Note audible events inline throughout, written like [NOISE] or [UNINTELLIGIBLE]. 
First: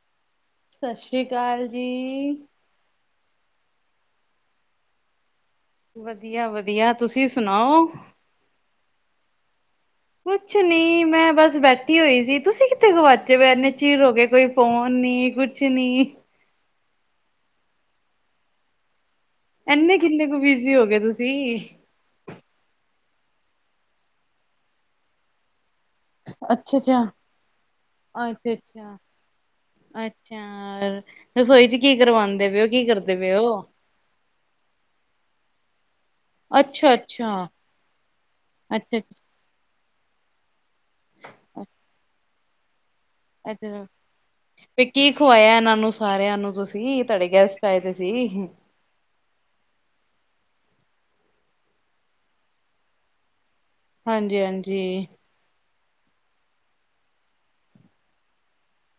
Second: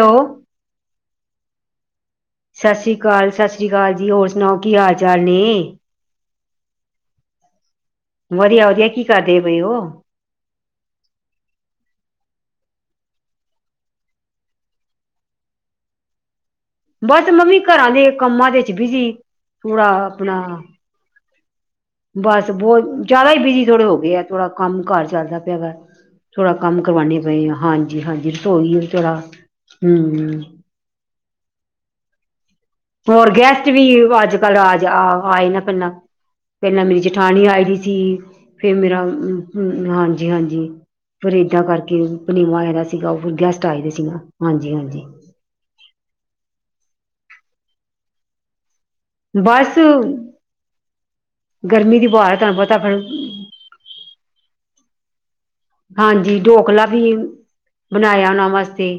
Hello ਸਤਿ ਸ਼੍ਰੀ ਅਕਾਲ ਜੀ। ਸਤਿ ਸ੍ਰੀ ਅਕਾਲ, ਸਤਿ ਸ੍ਰੀ ਅਕਾਲ ਜੀ ਹੋਰ ਸੁਣਾਓ ਕੀ ਹਾਲ ਚਾਲ ਨੇ ਵਧੀਆ, ਵਧੀਆ ਤੁਸੀਂ ਸੁਣਾਓ? ਵਧੀਆ, ਵਧੀਆ ਕੀ ਕਰਦੇ ਬਈ ਉਹ ਕੁਛ ਨੀ ਮੈਂ ਬਸ ਬੈਠੀ ਹੋਈ ਸੀ ਤੁਸੀਂ ਕਿੱਥੇ ਗਵਾਚੇ ਹੋ ਇੰਨੇ ਚਿਰ ਹੋ ਗਏ ਕੋਈ ਫੋਨ ਨੀ ਕੁਛ ਨੀ ਬਸ ਮੰਮੀ ਘਰਾਂ ਦੇ ਕੰਮਾਂ ਦੇ ਵਿਛ ਬਿਜ਼ੀ ਥੋੜਾ ਇੰਨੇ ਕਿੰਨੇ ਆਪਣਾ ਕੁ ਬਿਜ਼ੀ ਹੋ ਗਏ ਤੁਸੀਂ। ਬਸ ਬਹੁਤ ਜ਼ਿਆਦਾ ਹੀ ਬਿਜ਼ੀ ਥੋੜੇ ਹੋ ਗਏ ਆ ਥੋੜਾ ਕੰਮ ਘਰ ਚੱਲਦਾ ਪਿਆ ਵਾ ਥੋੜਾ ਅੱਛਾ ਕੰਮ ਅੱਛਾ ਕਰਵਾਉਣੇ ਪਏ ਆ ਹਾਂਜੀ, ਹਾਂਜੀ ਅੱਛਾ ਰਸੋਈ ਅੱਛਾ। ਥੋੜਾ ਹਮ ਅੱਛਾ ਰਸੋਈ ਚ ਕੀ ਕਰਵਾਉਂਦੇ ਉ। ਹੋਰ ਗੈਸਟ ਵੀ ਅੱਜ ਕੱਲ ਆਜ ਆਏ ਕਾਨੇ। ਪਹਿਲਾਂ ਅੱਛਾ ਮੇਰੀ ਅੱਛਾ ਜਠਾਣੀ ਆਈ ਦੀ ਸੀ ।ਫੇਰ ਅੱਛਾ ਮੇਰਾ ਹਾਂਜੀ- ਹਾਂਜੀ ਫਿਰੀਏਦਾਂਬਾਦ ਗਏ ਪਨੇਵਾ ਆਇਆ ਦਾ ਸੀ। ਸੀਗਾ ਉਹ ਫਿਰ ਗੈਸਟ ਏਧਰ ਆਏ ਦੇ ਨਾ ਹਾਂਜੀ ਆ। ਹਾਂਜੀ ਕੀ ਖਵਾਇਆ ਇਹਨਾਂ ਨੂੰ ਸਾਰਿਆਂ ਨੂੰ ਤੁਸੀਂ ਤੁਹਾਡੇ ਗੈਸਟ ਆਏ ਦੇ ਸੀ। ਬਸ, ਗਰਮੀ ਦੀ ਬਾਰ ਤੁਹਾਨੂੰ ਪਤਾ ਫਿਰ ਹਾਂਜੀ- ਹਾਂਜੀ। ਹਾਂਜੀ ਢੋਕਲਾ ਵੀ, ਬਣਾਇਆ ਉਹਨਾਂ ਵਾਸਤੇ।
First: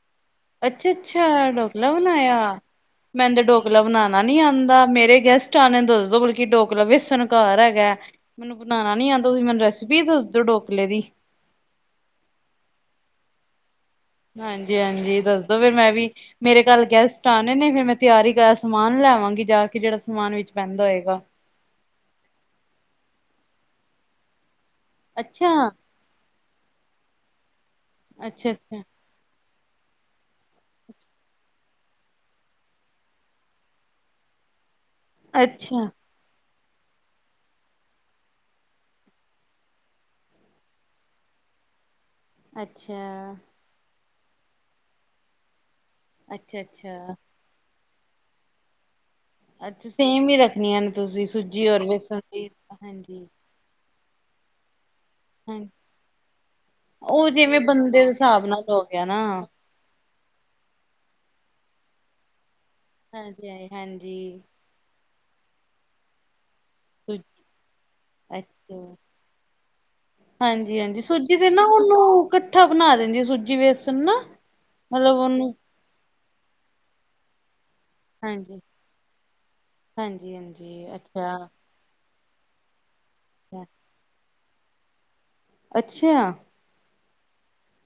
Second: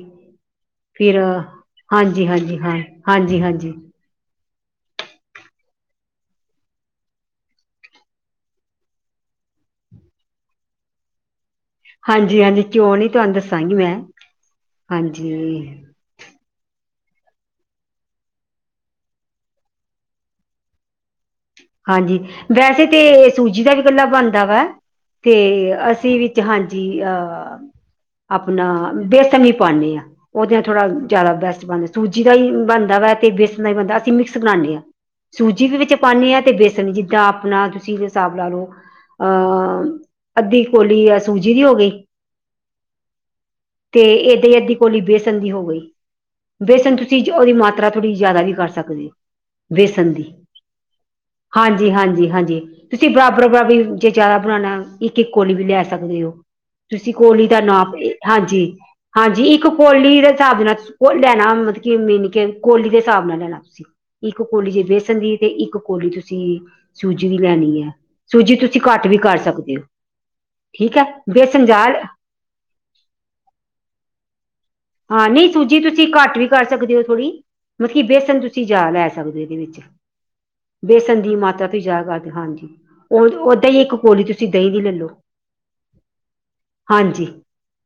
ਅੱਛਾ- ਫਿਰ ਅੱਛਾ ਡੋਕਲਾ ਹਾਂਜੀ ਬਣਾਇਆ। ਹਾਂਜੀ ਹਾਂ ਮੈਨੂੰ ਹਾਂਜੀ ਤੇ ਹਾਂਜੀ ਡੋਕਲਾ ਬਣਾਉਣਾ ਨੀ ਆ। ਦਾ ਮੇਰੇ ਗੈਸਟ ਆਣੇ ਦੱਸ ਦੋ ਬਲਕਿ ਡੋਕਲ ਬੇਸਨ ਘਰ ਹੈਗਾ। ਮੈਨੂੰ ਬਣਾਉਣਾ ਨੀ ਆਉਂਦਾ ।ਤੁਸੀਂ ਮੈਨੂੰ ਰੈਸਪੀ ਦੱਸ ਦਿਓ ਡੋਕਲੇ ਦੀ। ਹਾਂਜੀ- ਹਾਂਜੀ ਕਿਉਂ ਨੀ ਤੁਹਾਨੂੰ ਦੱਸਾਂਗੀ। ਮੈਂ ਹਾਂਜੀ- ਹਾਂਜੀ ਦੱਸਦੋ ਫਿਰ ਮੈਂ ਵੀ ਮੇਰੇ ਕੱਲ ਗੈਸਟ ਆਣੇ ਨੇ। ਫਿਰ ਮੈਂ ਤਿਆਰੀ ਕਰ ਸਮਾਨ ਲੈਵਾਂਗੀ ਜਾ ਕੇ ਜਿਹੜਾ ਸਮਾਨ ਵਿੱਚ ਪੈਂਦਾ ਹੋਏਗਾ। ਹਾਂਜੀ। ਵੈਸੇ ਤੇ ਸੂਜੀ ਦਾ ਵੀ ਇਕੱਲਾ ਬਣਦਾ ਵਾ ਤੇ ਅੱਛਾ, ਅਸੀਂ ਵੀ ਹਾਂਜੀ ।ਅਹ ਆਪਣਾ ਅੱਛਾ-ਅੱਛਾ, ਬੇਸਨ ਪਾਉਂਦੇ ਹਾਂ। ਉਹਦੇ ਥੋੜ੍ਹਾ ਜਿਆਦਾ ਬੈਸਟ ਬਣਦੇ ਸੂਜੀ ਦਾ ਹੀ ਬਣਦਾ ਵਾ ਤੇ ਬੇਸਨ ਦਾ ਵੀ ਬਣਦਾ। ਅਸੀਂ ਮਿਕਸ ਬਣਾਉਂਦੇ ਹਾਂ। ਸੂਜੀ ਵੀ ਅੱਛਾ। ਵਿੱਚ ਪਾਉਂਦੇ ਹਾਂ। ਤੇ ਬੇਸਣ ਜਿੱਦਾਂ ਆਪਣਾ ਤੁਸੀਂ ਇਹ ਹਿਸਾਬ ਲਾ ਲਓ। ਅਹ। ਅੱਧੀ ਕੋਲੀ ਆ ਸੂਜੀ ਦੀ ਹੋ ਗਈ। ਅੱਛਾ। ਤੇ ਇਹ ਦਈ ਦੀ ਕੋਲੀ ਬੇਸਨ ਦੀ ਹੋ ਗਈ। ਅੱਛਾ ਬੇਸਨ ਅੱਛਾ ਤੁਸੀਂ ਉਹਦੀ ਮਾਤਾ ਰਾ ਥੋੜੀ ਜ਼ਿਆਦਾ ਵੀ ਕਰ ਸਕਦੇ ਹੋ। ਅੱਛਾ। ਬੇਸਣ ਸੇਮ ਦੀ ਹੀ ਰੱਖਣੀਆਂ ਨੇ ਤੁਸੀਂ। ਸੂਜੀ ਔਰ ਹਾਂਜੀ- ਵੇਸਣ ਹਾਂਜੀ- ਦੀ ਹਾਂਜੀ ਤੁਸੀਂ ਹਾਂਜੀ-ਹਾਂਜੀ। ਬਰਾਬਰ- ਬਰਾਬਰ ਚ ਜ਼ਿਆਦਾ ਬਣਾਉਣਾ। ਇੱਕ- ਇੱਕ ਕੋਲੀ ਵੀ ਲੈ ਸਕਦੇ ਹੋ। ਤੁਸੀਂ ਉਹ ਕੋਹਲੀ ਦਾ ਜਿਵੇਂ ਨਾਪ ਬੰਦੇ ਦੇ ਹਿਸਾਬ ਨਾਲ ਹਾਂਜੀ- ਹੋ ਗਿਆ ਨਾ। ਹਾਂਜੀ ਇੱਕ ਕੋਹਲੀ ਦੇ ਹਿਸਾਬ ਦੇ ਨਾਲ ਕੋ ਲੈਣਾ ਮਤਲਬ ਮਿਨ ਕਿ ਕੋਲੀ ਦੇ ਹਿਸਾਬ ਨਾਲ ਲੈਣਾ। ਤੁਸੀਂ ਇੱਕ ਹਾਂਜੀ। ਕੋਲੀ ਜੇ ਬੇਸਣ ਦੀ ਤੇ ਇੱਕ ਕੋਲੀ ਤੁਸੀਂ ਸੁ ਸੂਜੀ ਵੀ ਲੈਣੀ ਹੈ। ਸੂਜੀ ਤੁਸੀਂ ਘੱਟ ਵੀ ਕਰ ਸਕਦੇ ਹੋ। ਹਾਂਜੀ- ਠੀਕ ਹਾਂਜੀ ਹੈ ਸੂਜੀ ਤੇ ਨਾ ਬੇਸਣ ਜਾ ਉਹਨੂੰ ਕੱਠਾ ਬਣਾ ਦਿੰਦੀ ਸੂਜੀ, ਬੇਸਣ ਨਾ। ਮਤਲਬ ਹਾਂ ।ਨਹੀਂ ਉਹਨੂੰ ਸੂਜੀ ਤੁਸੀਂ ਘੱਟ ਵੀ ਕਰ ਸਕਦੇ ਹੋ। ਥੋੜੀ, ਮਤਲਬ ਕੀ ਬੇਸਣ ਹਾਂਜੀ ਤੁਸੀਂ ਜਾ ਲੈ ਸਕਦੇ ਹੋ ਇਹਦੇ ਵਿੱਚ। ਹਾਂਜੀ ਹਾਂਜੀ ਬੇਸਣ ਦੀ ਅੱਛਾ। ਮਾਤਰਾ ਤੂਸੀਂ ਜਾਦਾ ਕਰਦੇ ਹਾਂਜੀ। ਉਹ ਓਦਾਂ ਹੀ ਇੱਕ ਕੋਲੀ ਤੁਸੀਂ ਦਹੀਂ ਦੀ ਲੈ ਲੋ। ਅੱਛਾ। ਹਾਂਜੀ।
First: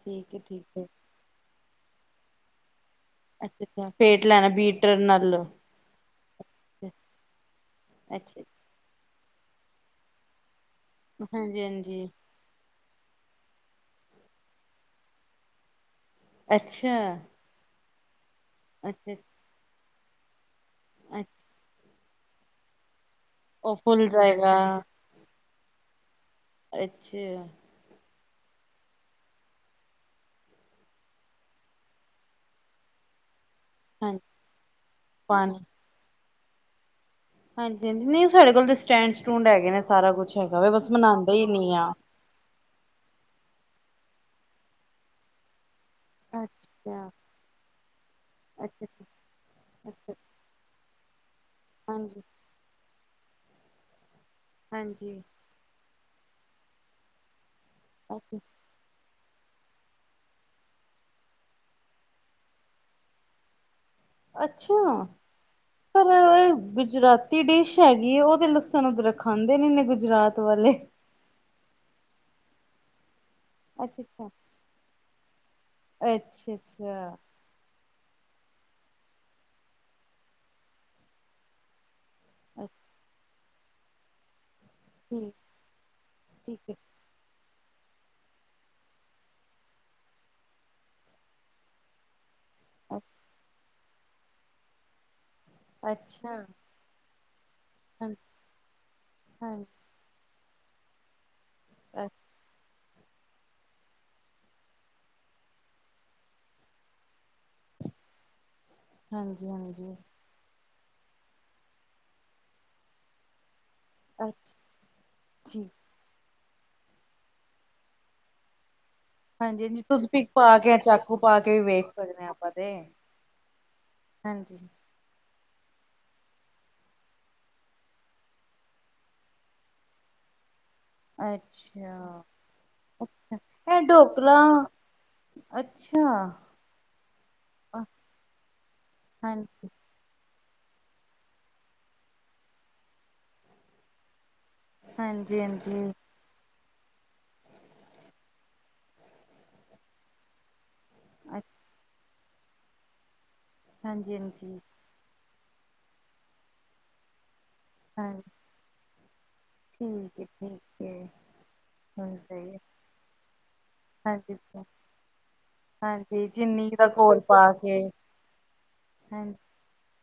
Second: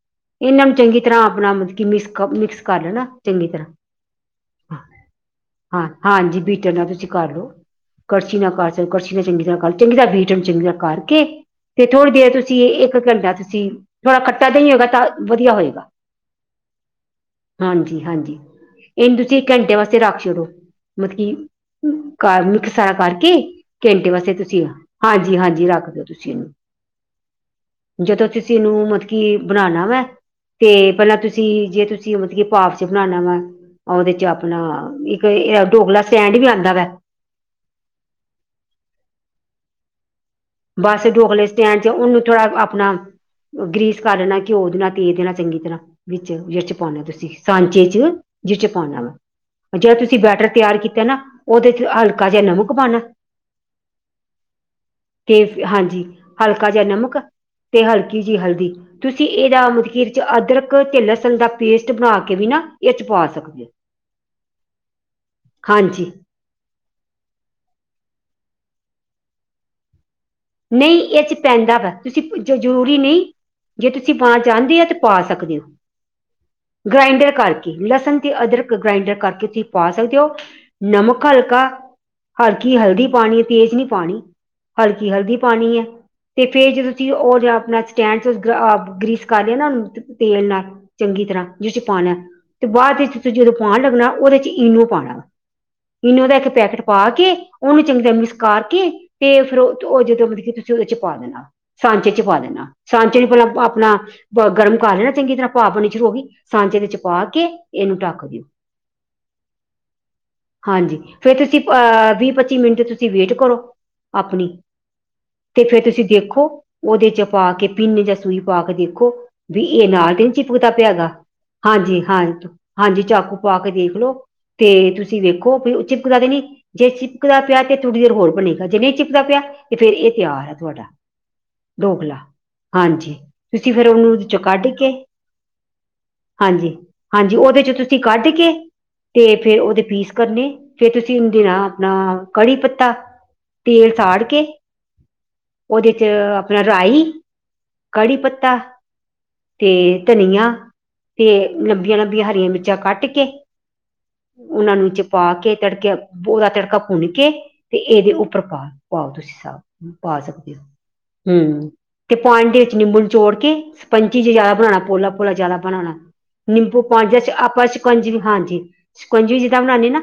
ਠੀਕ ਹੈ ਇਹਨਾਂ ਠੀਕ ਨੂੰ ਹੈ। ਚੰਗੀ ਤਰ੍ਹਾਂ ਆਪਣਾ ਮਤਲਬ ਕਿ ਮਿਕਸ ਕ ਮਿਕਸ ਕਰ ਲੈਣਾ। ਚੰਗੀ ਅੱਛਾ ਅੱਛਾ ਫੇਟ ਲੈਣਾ ਤਰ੍ਹਾਂ। ਬੀਟਰ ਨਾਲ। ਹਾਂ। ਹਾਂਜੀ ਬੀਟਰ ਨਾਲ ਤੁਸੀਂ ਕਰ ਲਓ। ਕਰਛੀ ਅੱਛਾ ਨਾ ਕਰ ਚ ਕਰਛੀ ਨਾਲ ਚੰਗੀ ਤਰ੍ਹਾਂ ਕਰ ਚੰਗੀ ਦਾ ਵੇਟਣ ਚੰਗੀ ਤ ਕਰਕੇ, ਹਾਂਜੀ ਤੇ ਹਾਂਜੀ। ਥੋੜ੍ਹੀ ਦੇਰ ਤੁਸੀਂ ਇੱਕ ਇੱਕ ਘੰਟਾ ਤੁਸੀਂ ਥੋੜ੍ਹਾ ਖੱਟਾ ਦਹੀਂ ਹੋਗਾ ਤਾਂ ਵਧੀਆ ਹੋਏਗਾ। ਅੱਛਾ। ਹਾਂਜੀ- ਹਾਂਜੀ ਅੱਛਾ। ਇਹਨੂੰ ਤੁਸੀਂ ਘੰਟੇ ਵਾਸਤੇ ਰੱਖ ਛਡੋ। ਅੱਛਾ ਮਤਲਬ ਕੀ ਸਾਰਾ ਕਰਕੇ ਉਹ ਫੁੱਲ ਘੰਟੇ ਵਾਸਤੇ ਜਾਏਗਾ ਤੁਸੀਂ ਹਾਂਜੀ- ਹਾਂਜੀ ਰੱਖ ਦਿਓ ।ਤੁਸੀਂ‍ ਅੱਛਾ। ਕਿਸੇ ਨੂੰ ਮਤਲਬ ਕੀ ਬਣਾਣਾ ਵੈਂ। ਤੇ ਪਹਿਲਾਂ ਤੁਸੀਂ, ਜੇ ਤੁਸੀਂ ਮਤਲਬ ਕਿ ਪਾਟ ਚ ਬਣਾਉਣਾ ਵਾ ਉਹਦੇ ਹਾਂਜੀ ਚ' ਆਪਣਾ ਇੱਕ ਪਾਣੀ ਡੋਕਲਾ ਸਟੈਂਡ ਵੀ ਆਉਂਦਾ ਵਾ ਹਾਂਜੀ- ਹਾਂਜੀ ਨਹੀਂ ਉਹ ਸਾਡੇ ਕੋਲ ਤਾਂ ਸਟੈਂਡ ਸਟੂਡ ਹੈਗੇ ਨੇ। ਸਾਰਾ ਕੁਛ ਹੈਗਾ ਵਾ ਬਸ ਬੱਸ ਮਨਾਉਂਦੇ ਹੀ ਡੋਕਲੇ ਨੀ ਸਟੈਂਡ ਚ' ਆ। ਉਹਨੂੰ ਥੋੜਾ ਅਪ ਆਪਣਾ ਗ੍ਰੀਸ ਕਰ ਦੇਣਾ, ਘਿਓ ਦੇਣਾ, ਤੇਲ ਦੇਣਾ ਚੰਗੀ ਤਰ੍ਹਾਂ ਵਿੱਚ ਅੱਛਾ ਜਿਚ ਪਾਉਣਾ ਤੁਸੀਂ ਸਾਂਚੇ 'ਚ ਜਿਚ ਅੱਛਾ ਪਾਉਣਾ ਵਾ ਜਿਹੜਾ ਅੱਛਾ ਤੁਸੀਂ ਬੈਟਰ ਤਿਆਰ ਕੀਤ ਨਾ ਉਹਦੇ 'ਚ ਹਾਂਜੀ ਹਲਕਾ ਜਿਹਾ ਨਮਕ ਪਾਣਾ। ਹਾਂਜੀ ਤੇ ਹਾਂਜੀ ਹਲਕਾ ਜਿਹਾ ਨਮਕ ਤੇ ਹਲਕੀ ਜਿਹੀ ਹਲਦੀ ਤੁਸੀਂ ਇਹਦਾ ਮਤਕੀਰ 'ਚ ਅਦਰਕ ਤੇ ਲੱਸਣ ਦਾ ਪੇਸਟ ਬਣਾ ਕੇ ਵੀ ਨਾ ਇਹ 'ਚ ਪਾ ਸਕਦੇ ਹੋ। ਅੱਛਾ ਪਰ ਹਾਂਜੀ ਗੁਜਰਾਤੀ ਡਿਸ਼ ਹੈਗੀ ਹੈ ਉਹ ਲੱਸਣ, ਅਦਰਕ ਖਾਂਦੇ ਨੀ ਨੇ ਗੁਜਰਾਤ ਵਾਲੇ ਨਹੀਂ ਇਹ 'ਚ‌ ਪੈਂਦਾ ਵਾ ਤੁਸੀਂ ਜ਼ਰੂਰੀ ਨਹੀਂ ਜੇ ਅੱਛਾ ਤੁਸੀਂ ਪਾਣਾ ਚਾਹੁੰਦੇ ਆ ਤਾਂ ਪਾ ਸਕਦੇ ਹੋ ਅੱਛਾ ਅੱਛਾ ਗ੍ਰਾਇੰਡਰ ਕਰਕੇ ਲੱਸਣ ਤੇ ਅਦਰਕ ਗ੍ਰਾਇਡਰ ਕਰਕੇ ਤੁਸੀਂ ਪਾ ਸਕਦੇ ਹੋ ਨਮਕ ਹਲਕਾ ਅੱਛਾ ਹਲਕੀ ਹਲਦੀ ਪਾਣੀ ਤੇਜ਼ ਨਹੀਂ ਪਾਣੀ ਹਲਕੀ ਠੀਕ ਹਲਦੀ ਪਾਣੀ ਹੈ ਤੇ ਠੀਕ ਫੇਰ ਜਦੋਂ ਤੁਸੀਂ ਉਹ ਜਾ ਆਪਣਾ ਸਟੈਂਡ 'ਚ ਗ੍ਰੀਸ ਕਰ ਲਿਆ ਨਾ ਤੇਲ ਨਾਲ ਚੰਗੀ ਤਰ੍ਹਾਂ ਜਿਚ ਪਾਣਾ ਤੇ ਬਾਅਦ ਹੈ ਵਿੱਚ ਤੁਸੀਂ ਜਦੋਂ ਪਾਉਣ ਲੱਗਣਾ ਉਹਦੇ 'ਚ ਇਨੋ ਪਾਣਾ। ਇਨੋ ਅੱਛਾ ਦਾ ਇੱਕ ਪੈਕੇਟ ਪਾ ਕੇ ਉਹਨੂੰ ਚੰਗੀ ਹਾਂ ਤਰ੍ਹਾਂ ਮਿਕਸ ਕਰਕੇ ਤੇ ਫਿਰ ਹਾਂਜੀ ਉਹ ਦੋਂ ਮਤਲਬ ਕਿ ਤੁਸੀਂ ਉਹਦੇ 'ਚ ਪਾ ਦੇਣਾ ਸਾਂਚੇ ਚ ਪਾ ਦੇਣਾ। ਸਾਂਚੇ ਨੂੰ ਪਹਿਲਾ ਆਪਣਾ ਗਰਮ ਕਰ ਲੈਣਾ ਚੰਗੀ ਤਰ੍ਹਾਂ ਭਾਫ ਬਣਣੀ ਸ਼ੂਰੂ ਹੋ ਗਈ। ਸਾਂਚੇ ਦੇ 'ਚ ਪਾ ਕੇ ਇਹ ਨੂੰ ਟੱਕ ਦਿਉ। ਹਾਂਜੀ ਹਾਂਜੀ ਹਾਂਜੀ ਫਿਰ ਤੁਸੀਂ ਅਹ ਵੀਹ -ਪੱਚੀ ਮਿੰਟ ਤੁਸੀਂ ਵੇਟ ਕਰੋ ਆਪਣੀ ਅੱਛਾ ਤੇ ਠੀਕ ਫੇਰ ਤੁਸੀਂ ਦੇਖੋ ਉਹਦੇ 'ਚ ਪਾ ਕੇ ਪਿੰਨ ਜਾਂ ਸੂਈ ਪਾ ਕੇ ਦੇਖੋ। ਦੇੋਖੋ ਵੀ ਹਾਂਜੀ ਹਾਂਜੀ ਇਹ ਨਾਲ ਤੇ ਤੁਸੀਂ ਨਹੀਂ ਪਾ ਚਿਪਕਦਾ ਕੇ ਪਿਆ ਹੈਗਾ ਚਾਕੂ ਪਾ ਕੇ ਵੀ ਵੇਖ ਹਾਂਜੀ ਸਕਦੇ ਹਾਂ ਆਪਾਂ ਤੇ ਹਾਂਜੀ ਚਾਕੂ ਪਾ ਕੇ ਦੇਖ ਦੇਖ ਲੋ ਹਾਂਜੀ ਤੇ ਤੁਸੀਂ ਵੇਖ ਦੇਖੋ ਚਿਪਕਦਾ ਤੇ ਨੀ ਜੇ ਚਿਪਕਦਾ ਪਿਆ ਤੇ ਥੋੜੀ ਦੇਰ ਹੋਰ ਬਣੇਗਾ ਜੇ ਨਹੀਂ ਚਿਪਕਦਾ ਪਿਆ। ਅਤੇ ਫਿਰ ਇਹ ਤਿਆਰ ਹੈ ਤੁਹਾਡਾ ਅੱਛਾ ਡੋਕਲਾ ਹਾਂਜੀ ਅੱਛਾ ਤੁਸੀਂ ਇਹ ਫਿਰ ਉਹਨੂੰ ਡੋਕਲਾ ਚੋਂ ਕੱਢ ਕੇ ਅੱਛਾ ਹਾਂਜੀ- ਹਾਂਜੀ ਉਹਦੇ 'ਚ ਤੁਸੀਂ ਕੱਢ ਕੇ ਤੇ ਫੇਰ ਹਾਂਜੀ, ਉਹਦੇ ਪੀਸ ਕਰਨੇ ਫੇਰ ਤੁਸੀਂ ਉਹਦੇ ਨਾਲ ਆਪਣਾ ਕੜੀ ਪੱਤਾ ਤੇਲ ਸਾੜ ਕੇ ਹਾਂਜੀ- ਹਾਂਜੀ ਉਹਦੇ ਚ ਆਪਣਾ ਰਾਈ, ਕੜੀ ਪੱਤਾ ਤੇ ਧਨੀਆ ਤੇ ਅੱ ਲੰਬੀਆਂ ਲੰਬੀਆਂ ਹਰੀਆਂ ਮਿਰਚਾਂ ਕੱਟ ਕੇ ਹਾਂਜੀ- ਹਾਂਜੀ ਉਹਨਾਂ ਨੂੰ ਚ ਪਾ ਕੇ ਤੜਕੇ ਉਹਦਾ ਤੜਕਾ ਭੁੰਨ ਕੇ ਤੇ ਹਾਂ ਇਹਦੇ ਉੱਪਰ ਪਾ ਪਾਓ ਤੁਸੀਂ ਠੀਕ ਪਾ ਹੈ, ਸਕਦੇ ਠੀਕ ਹੈ ਹੋ ਹੁੰ ਤੇ ਹੁਣ ਪਾਣੀ ਸਹੀ ਹੈ ਦੇ ਵਿੱਚ ਨਿੰਬੂ ਨਿਚੋੜ ਕੇ ਸਪੰਚੀ ਹਾਂਜੀ, ਜਜ਼ ਬਣਾਉਣਾ ਪੋਲਾ ਪੋਲਾ ਜਿਆਦਾ ਬਣਾਣਾ ਹਾਂਜੀ ਜਿੰਨੀ ਨਿੰਬੂ ਦਾ ਪਾ ਘੋਲ ਆਪਾਂ ਕੇ ਸ਼ੰਕਜਵੀ ਵੀ ਹਾਂਜੀ ਹਾਂ ਸ਼ੰਕਜਵੀ ਬਣਾਣੇ ਨਾ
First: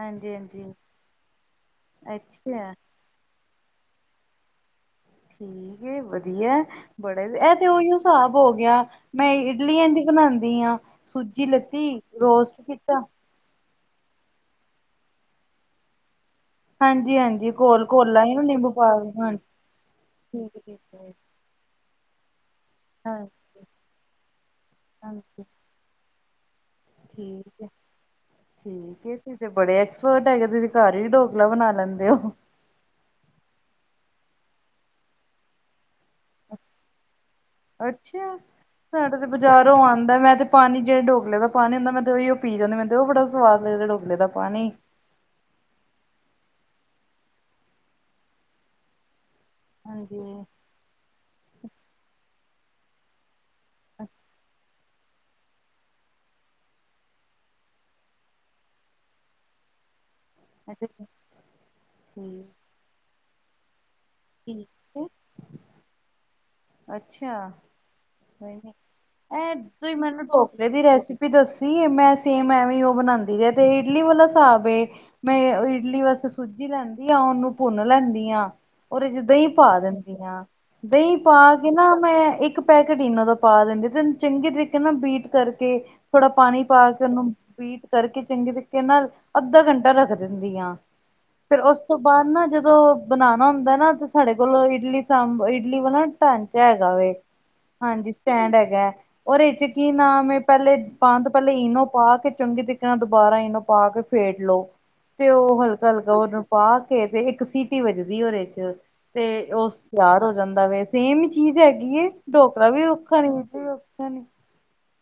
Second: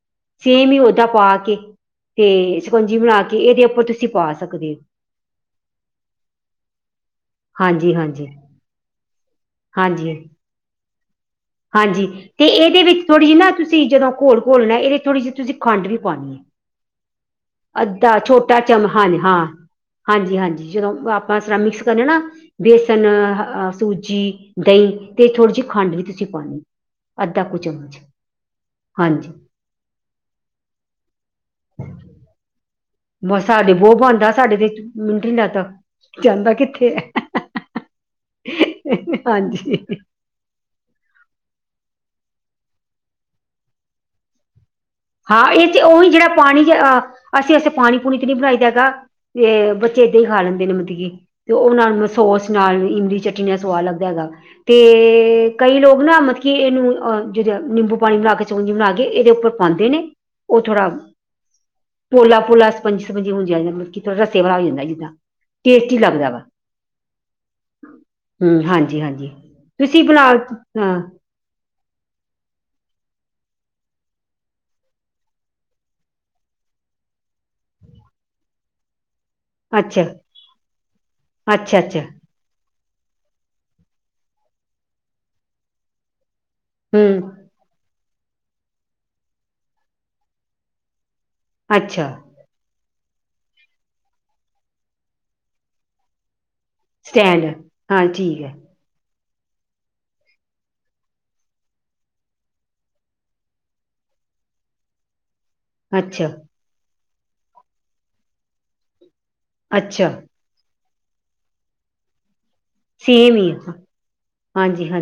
ਹਾਂਜੀ, ਹਾਂਜੀ ਸੇਮ ਹੀ ਓਦਾ ਪਾ ਕੇ ਤੇ ਅੱਛਾ ਸ਼ਿਕੰਜੀ ਬਣਾ ਕੇ ਇਹਦੇ ਉੱਪਰ ਤੁਸੀਂ ਪਾ ਸਕਦੇ। ਠੀਕ ਏ ਵਧੀਆ ਬੜੇ ਇਹ ਤੇ ਉਈਓ ਹਾਂਜੀ ਹਾਂਜੀ ਹਿਸਾਬ ਹੋ ਗਿਆ ਮੈਂ ਇਡਲੀ ਇਂਜ ਹਾਂਜੀ ਬਣਾਂਦੀ ਆ। ਹਾਂਜੀ ਤੇ ਇਹਦੇ ਵਿੱਚ ਥੋੜੀ ਜਿਹੀ ਨਾ ਤੁਸੀਂ ਤੁਸੀਂ ਜਦੋਂ ਘੋਲ ਘੋਲਣਾ ਇਹਦੇ ਥੋੜ੍ਹੀ ਜਿਹੀ ਤੁਸੀਂੰ ਖੰਡ ਵੀ ਪਾਣੀ ਏ। ਹਾਂਜੀ- ਹਾਂਜੀ ਘੋਲ- ਘੋਲ ਆਂ ਨਾ ਨਿੰਬੂ ਚਮ ਪਾ ਕੇ ਹਾਂਜੀ ਹਾਂ ਹਾਂਜੀ- ਠੀਕ ਹਾਂਜੀ ਠੀਕ ਜਦੋਂ ਹੈ। ਆਪਾਂ ਸਾਰਾ ਮਿਕਸ ਕਰਨੇ ਨਾ ਬੇਸਨ, ਹਾਂਜੀ ਸੂਜੀ ਦਹੀਂ ਤੇ ਹਾਂਜੀ ਥੋੜ੍ਹੀ ਜਿਹੀ ਖੰਡ ਵੀ ਤੁਸੀਂ ਪਾਨੀ ਏ। ਠੀਕ ਹੈ ਠੀਕ ਹਾਂਜੀ ਤੁਸੀ ਤੇ ਬੜੇ ਐਕਸਪਰਟ ਹੈਗੇ ਤੁਸੀ ਘਰ ਹੀ ਢੋਕਲਾ ਬਣਾ ਲੈਂਦੇ ਉਹ [INAUDIBLE] ਬ ਸਾਡੇ ਬਹੁਤ ਬਣਦਾ ਸਾਡੇ ਤੇ ਮਿੰਟ ਨੀ ਲਗਦਾ ਜਾਂਦਾ ਕਿੱਥੇ ਹੈ। ਅੱਛਾ ਸਾਡਾ ਤੇ ਬਾਜ਼ਾਰੋਂ ਹਾਂਜੀ ਆਂਦਾ ਮੈਂ ਤੇ ਪਾਣੀ ਜਿਹੜੇ ਢੋਕਲੇ ਦਾ ਪਾਣੀ ਹੁੰਦਾ ਮੈਂ ਤੇ ਉਹੀਓ ਪੀ ਜਾਂਦੀ ਮੈਂਨੁ ਤੇ ਉਹ ਬੜਾ ਸਵਾਦ ਲੱਗਦਾ ਢੋਕਲੇ ਦਾ ਪਾਣੀ। ਹਾਂ ਇਹ ਤੇ ਉਹੀ ਜਿਹੜਾ ਪਾਣੀ ਜ ਅ ਅਸੀਂ ਅਸ ਪਾਣੀ ਪੂਣੀ ਤੇ ਨਹੀਂ ਬਣਾਈ ਦਾ ਹੈਗਾ। ਤੇ ਬੱਚੇ ਏਦਾਂ ਹਾਂਜੀ ਹੀ ਖਾ ਲੈਂਦੇ ਨੇ ਮਤਲਬ ਕੀ ਤੇ ਉਹਨਾਂ ਨੁ ਸੋਸ ਨਾਲ, ਇਮਲੀ ਚਟ [UNINTELLIGIBLE] ਸਵਾਦ ਲੱਗਦਾ ਹੈਗਾ। ਤੇ ਕਈ ਲੋਗ ਨਾ ਮਤਲਬ ਕਿ ਇਹਨੂੰ ਜਿਦ ਨਿੰਬੂ ਪਾਣੀ ਬਣਾ ਕੇ ਚੋਗਂਜੀ ਬਣਾ ਕੇ ਇਹਦੇ ਉੱਪਰ ਪਾਂਦੇ ਨੇ ਉਹ ਥੋੜਾ ਅੱਛਾ ਪੋਲਾ ਠੀਕ ਪੋਲਾ, ਸਪੰਜੀ ਸਪੰਜੀ ਹੁੰਦੀਆਂ ਮਤਲਬ ਥੋੜਾ ਸੇਵਲਾ [UNINTELLIGIBLE] ਹੋ ਠੀਕ ਜਾਂਦਾ ਹੈ ਜਿੱਦਾਂ ਟੇਸਟੀ ਲੱਗਦਾ ਵਾ। ਅੱਛਾ ਕੋਈ ਹਮ ਨੀ, ਹਾਂਜੀ ਹਾਂਜੀ ਇਹ ਤੁਸੀਂ ਮੈਨੂੰ ਬਣਾ ਟੋਕਲੇ ਦੀ ਹਾਂ ਰੈਸਿਪੀ ਦੱਸੋ? ਮੈਂ ਸੇਮ ਐਵੇਂ ਉਹ ਬਣਾਂਦੀ ਜੇ ਤੇ ਇਡਲੀ ਵਾਲਾ ਹਿਸਾਬ ਏ ਮੈਂ ਇਡਲੀ ਬਸ ਸੂਜੀ ਲੈਂਦੀ ਆ ਉਹਨੂੰ ਭੁੰਨ ਲੈਂਦੀ ਆ ਓਹਦੇ ਚ ਦਹੀਂ ਪਾ ਅੱਛਾ ਦਿੰਦੀ ਆ, ਦਹੀਂ ਪਾ ਕੇ ਅੱਛਾ ਨਾ ਅੱਛਾ ਮੈਂ ਇੱਕ ਪੈਕੇਟ ਇਨੋ ਦਾ ਪਾ ਦਿੰਦੀ ਤੇ ਏਨੂੰ ਚੰਗੇ ਤਰੀਕੇ ਨਾਲ ਬੀਟ ਕਰਕੇ ਥੋੜਾ ਪਾਣੀ ਪਾ ਕੇ ਉਹਨੂੰ ਹਮ ਬੀਟ ਕਰਕੇ ਚੰਗੇ ਤਰੀਕੇ ਨਾਲ ਅੱਧਾ ਘੰਟਾ ਰੱਖ ਦਿੰਦੀ ਹਾਂ। ਫੇਰ ਉਸ ਤੋਂ ਅੱਛਾ ਬਾਅਦ ਨਾ ਜਦੋਂ ਬਣਾਣਾ ਹੁੰਦਾ ਨਾ ਤੇ ਸਾਡੇ ਕੋਲ ਇਡਲੀ ਸਂਬ, ਇਡਲੀ ਵਾਲਾ ਨ ਹੈਗਾ ਵੇ। ਸਟੈਂਡ ਹਾਂ ਹਾਂਜੀ, ਠੀਕ ਸਟੈਂਡ ਹੈ ਹੈਗਾ। ਔਰ ਇਹ ਚ ਕੀ ਨਾਮ ਏ ਪਹਿਲੇ ਪਾਨ ਤੋਂ ਪਹਿਲੇ ਇਨੋ ਪਾ ਕੇ ਚੰਗੇ ਤਰੀਕੇ ਨਾਲ ਦੁਬਾਰਾ ਇਨੋ ਪਾ ਕੇ ਫੇਰ ਫੇਂਟ ਲੋ ਤੇ ਉਹ ਹਲਕਾ ਹਲਕਾ ਅੱਛਾ ਉਹਨੂੰ ਪਾ ਕੇ ਤੇ ਇੱਕ ਸੀਟੀ ਵੱਜਦੀ ਉਹਦੇ ਚ। ਤੇ ਉਹ ਅੱਛਾ ਤਿਆਰ ਹੋ ਜਾਂਦਾ ਵੇ, ਸੇਮ ਈ ਚੀਜ਼ ਹੈਗੀ ਏ ਢੋਕ ਤਵੈਡਾ ਵੀ ਔਖਾ ਨੀ, ਇਵੀ ਔਖਾ ਨੀ।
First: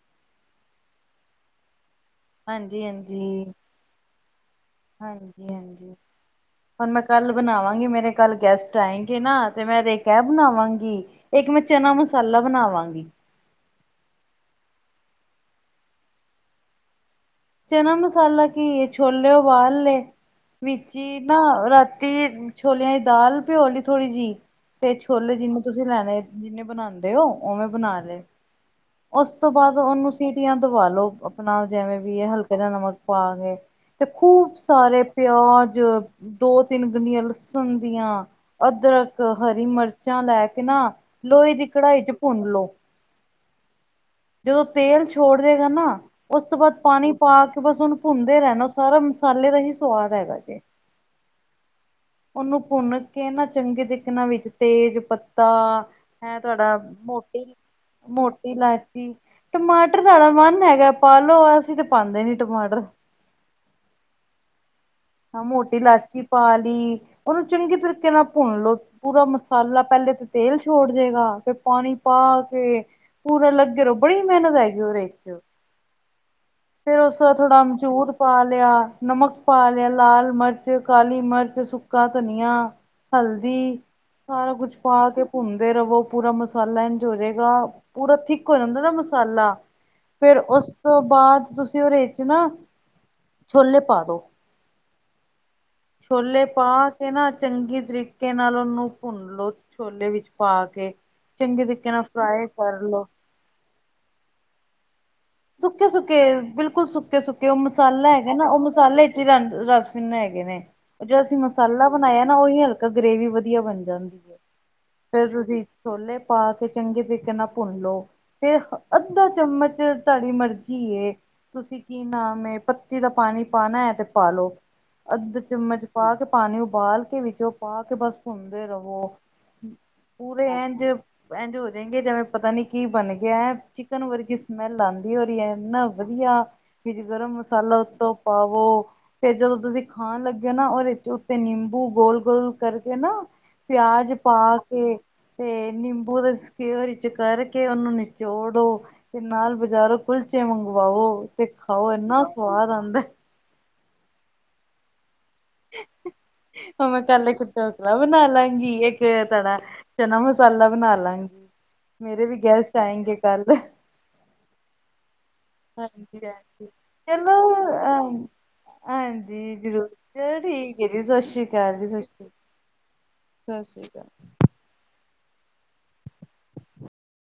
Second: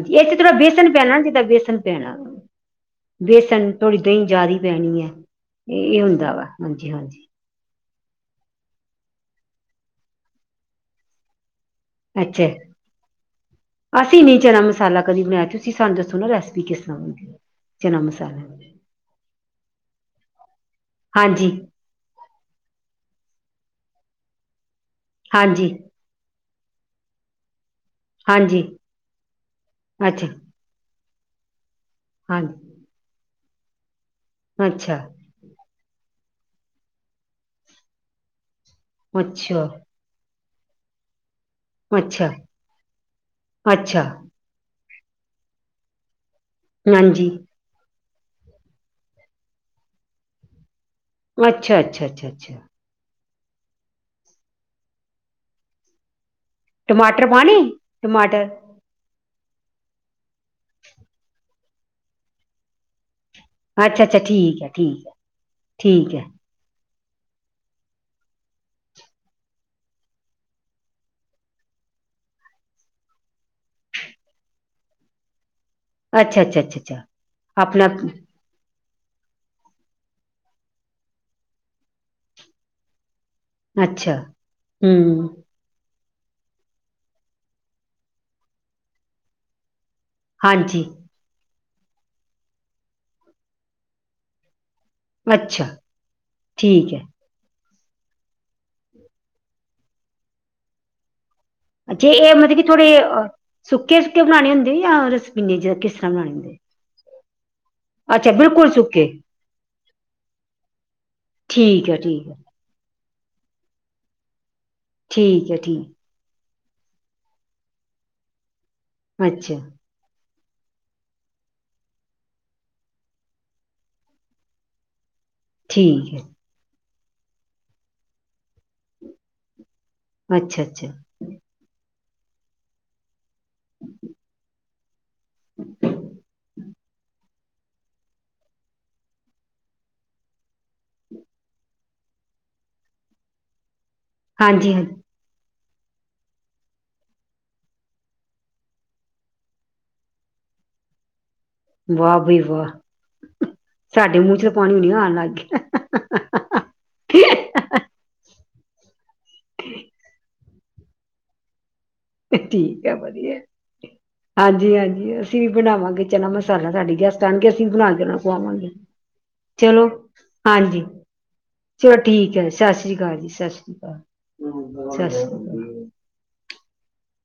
ਇੱਦੇ ਚ ਥੋੜਾ ਵੇਸਨ ਪੈਣਾ ਜਿੱਦਾਂ ਵੇਸਣ ਪੈਣਾ, ਵੇਸਨ ਥੋੜੀ ਦਹੀਂ ਜ਼ਿਆਦੀ। ਹਾਂਜੀ ਹਾਂਜੀ ਹਾਂਜੀ ਹੁਣ ਮੈਂ ਹਾਂਜੀ ਕੱਲ ਬਣਾਵਾਂਗੀ ਮੇਰੇ ਕੱਲ ਗੈਸਟ ਆਏਂਗੇ ਨਾ ਤੇ ਮੈਂ ਤੇ ਇਕ ਇਹ ਬਣਾਵਾਂਗੀ ਇੱਕ ਮੈਂ ਚਨਾ ਮਸਾਲਾ ਅੱਛਾ ਬਣਾਵਾਂਗੀ। ਅਸੀਂ ਨੀ ਚਨਾ ਮਸਾਲਾ ਕਦੀ ਬਣਾਇਆ ਤੁਸੀਂ ਸਾਨੂੰ ਦੱਸੋ ਨਾ ਰੈਸਪੀ ਕਿਸ ਤਰਾਂ ਉਹਦੀ। ਚਨਾ ਮਸਾਲਾ ਕੀ ਏ ਛੋਲੇ ਉਬਾਲ ਲੇ ਵਿਚ ਈ ਨਾ ਹਾਂਜੀ ਰਾਤੀ ਛੋਲਿਆਂ ਚ ਦਾਲ ਪਿਓਲੀ ਥੋੜ੍ਹੀ ਜਿਹੀ ਤੇ ਛੋਲੇ ਜਿਨੇ ਹਾਂਜੀ ਤੁਸੀਂ ਲੈਣੇ ਜਿਨੇ ਬਣਾਂਦੇ ਓ ਉਵੇਂ ਬਣਾ ਲਏ ਹਾਂਜੀ ਉਸ ਤੋਂ ਬਾਅਦ ਉਹਨੂੰ ਅੱਛਾ ਸੀਟੀਆਂ ਦਵਾਲੋ ਆਪਣਾ ਜੈਵੇਂ ਵੀ ਇਹ ਹਲਕੇ ਜਾ ਹਾਂਜੀ ਨਮਕ ਪਾ ਕੇ ਤੇ ਖੂਬ ਅੱਛਾ ਸਾਰੇ ਪਿਆਜ ਦੋ ਤਿੰਨ ਗੰਨੀਆਂ ਲਸਣ ਦੀਆਂ ਅਦਰਕ ਹਰੀ ਅੱਛਾ ਮਿਰਚਾਂ ਲੈ ਕੇ ਨਾ ਲੋਹੇ ਦੀ ਕੜਾਈ ਚ ਅੱਛਾ ਭੁੰਨ ਲੋ। ਅੱਛਾ। ਜਦੋਂ ਤੇਲ ਛੋੜ ਜੇਗਾ ਨਾ ਉਸ ਤੋਂ ਬਾਅਦ ਪਾਣੀ ਹਾਂਜੀ ਪਾ ਕੇ ਬਸ ਉਹਨੂੰ ਭੁੰਨਦੇ ਰਹਿਣਾ ਸਾਰਾ ਮਸਾਲੇ ਦਾ ਹੀ ਸਵਾਦ ਹੈਗਾ ਜੇ। ਅੱਛਾ ਅੱਛਾ ਅੱਛਾ ਅੱਛਾ ਕਿ ਨਾ ਚੰਗੇ ਤਰੀਕੇ ਨਾਂ ਵਿੱਚ ਤੇਜ ਪੱਤਾ ਹੈ ਤੁਹਾਡਾ ਟਮਾਟਰ ਮੋਟੀ, ਪਾਣੇ ਟਮਾਟਰ ਮੋਟੀ ਲਾ ਟਮਾਟਰ ਤੁਹਾਡਾ ਮਨ ਹੈਗਾ ਪਾਲੋ ਅਸੀਂ ਤੇ ਪਾਉਂਦੇ ਨੀ ਟਮਾਟਰ ਅੱਛਾ ਅੱਛਾ ਠੀਕ ਹੈ। ਠੀਕ ਹੈ ਹਾਂ ਮੋਟੀ ਠੀਕ ਲਾਚੀ ਹੈ ਪਾ ਲਈ ਉਹਨੂੰ ਚੰਗੇ ਤਰੀਕੇ ਨਾਲ ਭੁੰਨ ਲੋ, ਪੂਰਾ ਮਸਾਲਾ ਪਹਿਲੇ ਤੇ ਤੇਲ ਛੱਡ ਦੇਗਾ ਫਿਰ ਪਾਣੀ ਪਾ ਪਾ ਕੇ, ਪੂਰਾ ਲੱਗੇ ਰਹੋ ਬੜੀ ਮਿਹਨਤ ਹੈਗੀ ਉਹਦੇ 'ਚ ਅੱਛਾ ਅੱਛਾ ਅੱਛਾ ਫੇਰ ਅੱਛਾ ਉਸ ਤੋਂ ਬਾਅਦ ਥੋੜਾ ਆਪਣਾ ਅਮਚੂਰ ਪਾ ਲਿਆਂ। ਨਮਕ, ਪਾ ਲਿਆ ਲਾਲ ਮਿਰਚ, ਕਾਲੀ ਮਿਰਚ, ਸੁੱਕਾ ਧਨੀਆ ਹਲਦੀ, ਅੱਛਾ ਸਾਰਾ ਕੁਛ ਪਾ ਕੇ ਹੂੰ ਭੁੰਨਦੇ ਰਵੋ। ਪੂਰਾ ਮਸਾਲਾ ਇੰਝ ਹੋਜੇਗਾ, ਪੂਰਾ ਥਿੱਕ ਹੋ ਜਾਂਦਾ ਨਾ ਮਸਾਲਾ ਫਿਰ ਉਸ ਹਾਂਜੀ ਤੋਂ ਬਾਅਦ ਤੁਸੀਂ ਉਹਦੇ ਵਿੱਚ ਨਾ, ਛੋਲੇ ਪਾ ਦੋ ਅੱਛਾ ਛੋਲੇ ਪਾ ਠੀਕ ਹੈ ਕੇ ਨਾ ਚੰਗੀ ਤਰੀਕੇ ਨਾਲ ਉਹਨੂੰ ਭੁੰਨ ਲੋ, ਛੋਲੇ ਵਿੱਚ ਪਾ ਕੇ ਚੰਗੇ ਤਰੀਕੇ ਨਾਲ ਜੇ ਇਹ ਫਰਾਈ ਮਤਲਬ ਕਿ ਕਰ ਥੋੜੇ, ਲਓ ਅ ਸੁੱਕੇ ਸੁੱਕੇ ਬਣਾਉਣੇ ਹੁੰਦੇ ਜਾਂ ਰਸੀ ਮੈਨੇਜਰ ਕਿਸ ਤਰ੍ਹਾਂ ਬਣਾਣੇ ਹੁੰਦੇ ਫਿਰ ਉਹ ਮਸਾਲਾ ਅੱਛਾ ਹੈਗਾ ਨਾ ਉਹ ਬਿਲਕੁਲ ਸੁੱਕੇ ਮਸਾਲੇ 'ਚ ਹੀ ਰਸ ਰਸ-ਭਿੰਨੇ ਹੈਗੇ ਨੇ, ਜੋ ਅਸੀਂ ਮਸਾਲਾ ਠੀਕ ਹੈ ਬਣਾਇਆ ਠੀਕ ਨਾ ਹੈ ਉਹ ਉਹੀ ਹਲਕਾ ਗ੍ਰਰੇਵੀ ਵਧੀਆ ਬਣ ਜਾਂਦੀ ਹੈ, ਫੇਰ ਠੀਕ ਹੈ ਤੁਸੀਂ, ਠੀਕ ਛੋਲੇ ਪਾ ਕੇ ਚੰਗੇ ਤਰੀਕੇ ਨਾਲ ਭੁੰਨ ਲੋ, ਫਿਰ ਅੱਧਾ ਅੱਛਾ ਚਮਚ ਤੁਹਾਡੀ ਮਰਜ਼ੀ ਹੈ, ਤੁਸੀਂ ਕੀ ਨਾਮ ਪੱਤੀ ਦਾ ਪਾਣੀ ਪਾਣਾ ਹੈ ਤਾਂ ਪਾ ਲਓ। ਅੱਧ ਚਮਚ ਪਾ ਠੀਕ ਕੇ, ਹੈ ਪਾਣੀ ਉਬਾਲ ਕੇ, ਵਿੱਚੋਂ ਪਾ ਕੇ, ਬਸ ਭੁੰਨਦੇ ਰਹੋ। ਪੂਰੇ ਅੱਛਾ ਇਝ, ਅੱਛਾ ਇਝ ਹੋ ਜਾਏ ਕਿ ਜਿਵੇਂ ਪਤਾ ਨੀ ਕੀ ਬਣ ਗਿਆ ਹੈ, ਚਿਕਨ ਵਰਗੀ ਸਮੈਲ ਆਉਂਦਾ ਕਈ ਵਾਰੀ ਇਨ੍ਹਾਂ ਵਧੀਆ, ਵਿਚ ਗਰਮ ਮਸਾਲਾ ਮਸਾਲਾ ਉੱਤੋਂ ਪਾਵੋ, ਫਿਰ ਜਦੋਂ ਤੁਸੀਂ ਖਾਣ ਲੱਗੇ ਨਾ ਉਹਦੇ ਵਿਚ ਉੱਤੇ ਨਿੰਬੂ ਗੋਲ ਗੋਲ ਕਰਕੇ ਨਾ, ਪਿਆਜ ਪਾ ਹਾਂਜੀ ਕੇ, ਹਾਂਜੀ ਤੇ ਨਿੰਬੂ ਦੇ ਸਕਿਓਰ ਵਿੱਚ ਕਰਕੇ ਉਹਨੂੰ ਨਿਚੋੜੋ ਤੇ ਨਾਲ ਬਾਜ਼ਾਰੋਂ ਕੁਲਚੇ ਮੰਗਵਾਓ ਤੇ ਖਾਓ ਵਾਹ ਇੰਨਾ ਬਈ ਸਵਾਦ ਵਾਹ ਆਉਂਦਾ ਸਾਡੇ ਮੂੰਹ 'ਚ ਪਾਣੀ ਓ ਨੀ ਆਉਣ ਲੱਗ ਗਿਆ ਹਾ ਹਾ ਹੈਂ ਮੈਂ ਕੱਲ੍ਹ ਇੱਕ ਢੋਕਲਾ ਬਣਾ ਲਾਂਗੀ ਇੱਕ ਤੁਆਡਾ, ਚਨਾ ਮਸਾਲਾ ਬਣਾ ਲਾਂਗੀ, ਮੇਰੇ ਵੀ ਗੈਸਟ ਠੀਕ ਹੈ ਆਏਂਗੇ ਵਧੀਆ ਕੱਲ੍ਹ। ਹਾਂਜੀ ਹਾਂਜੀ ਅਸੀਂ ਵੀ ਬਣਾਵਾਂਗੇ ਹਾਂਜੀ, ਚਨਾ ਹਾਂਜੀ, ਮਸਾਲਾ ਸਾਡੇ ਗੈਸਟ ਚਲੋ ਆਉਣਗੇ ਅਸੀਂ ਬਣਾ ਕੇ ਅਅ, ਉਹਨਾਂ ਨੂੰ ਖਵਾਵਾਂਗੇ ਹਾਂਜੀ ਜ਼ਰੂਰ ਚਲੋ ਠੀਕ ਹੈ ਹਾਂਜੀ ਜੀ ਸਤਿ ਸ਼੍ਰੀ ਅਕਾਲ ਜੀ, ਚਲੋ ਠੀਕ ਹੈ ਸ੍ਰੀ ਅਕਾਲ ਜੀ ਸਤਿ ਸਤਿ ਸ੍ਰੀ ਸ਼੍ਰੀ ਅਕਾਲ। ਸਤਿ ਸ੍ਰੀ ਅਕਾਲ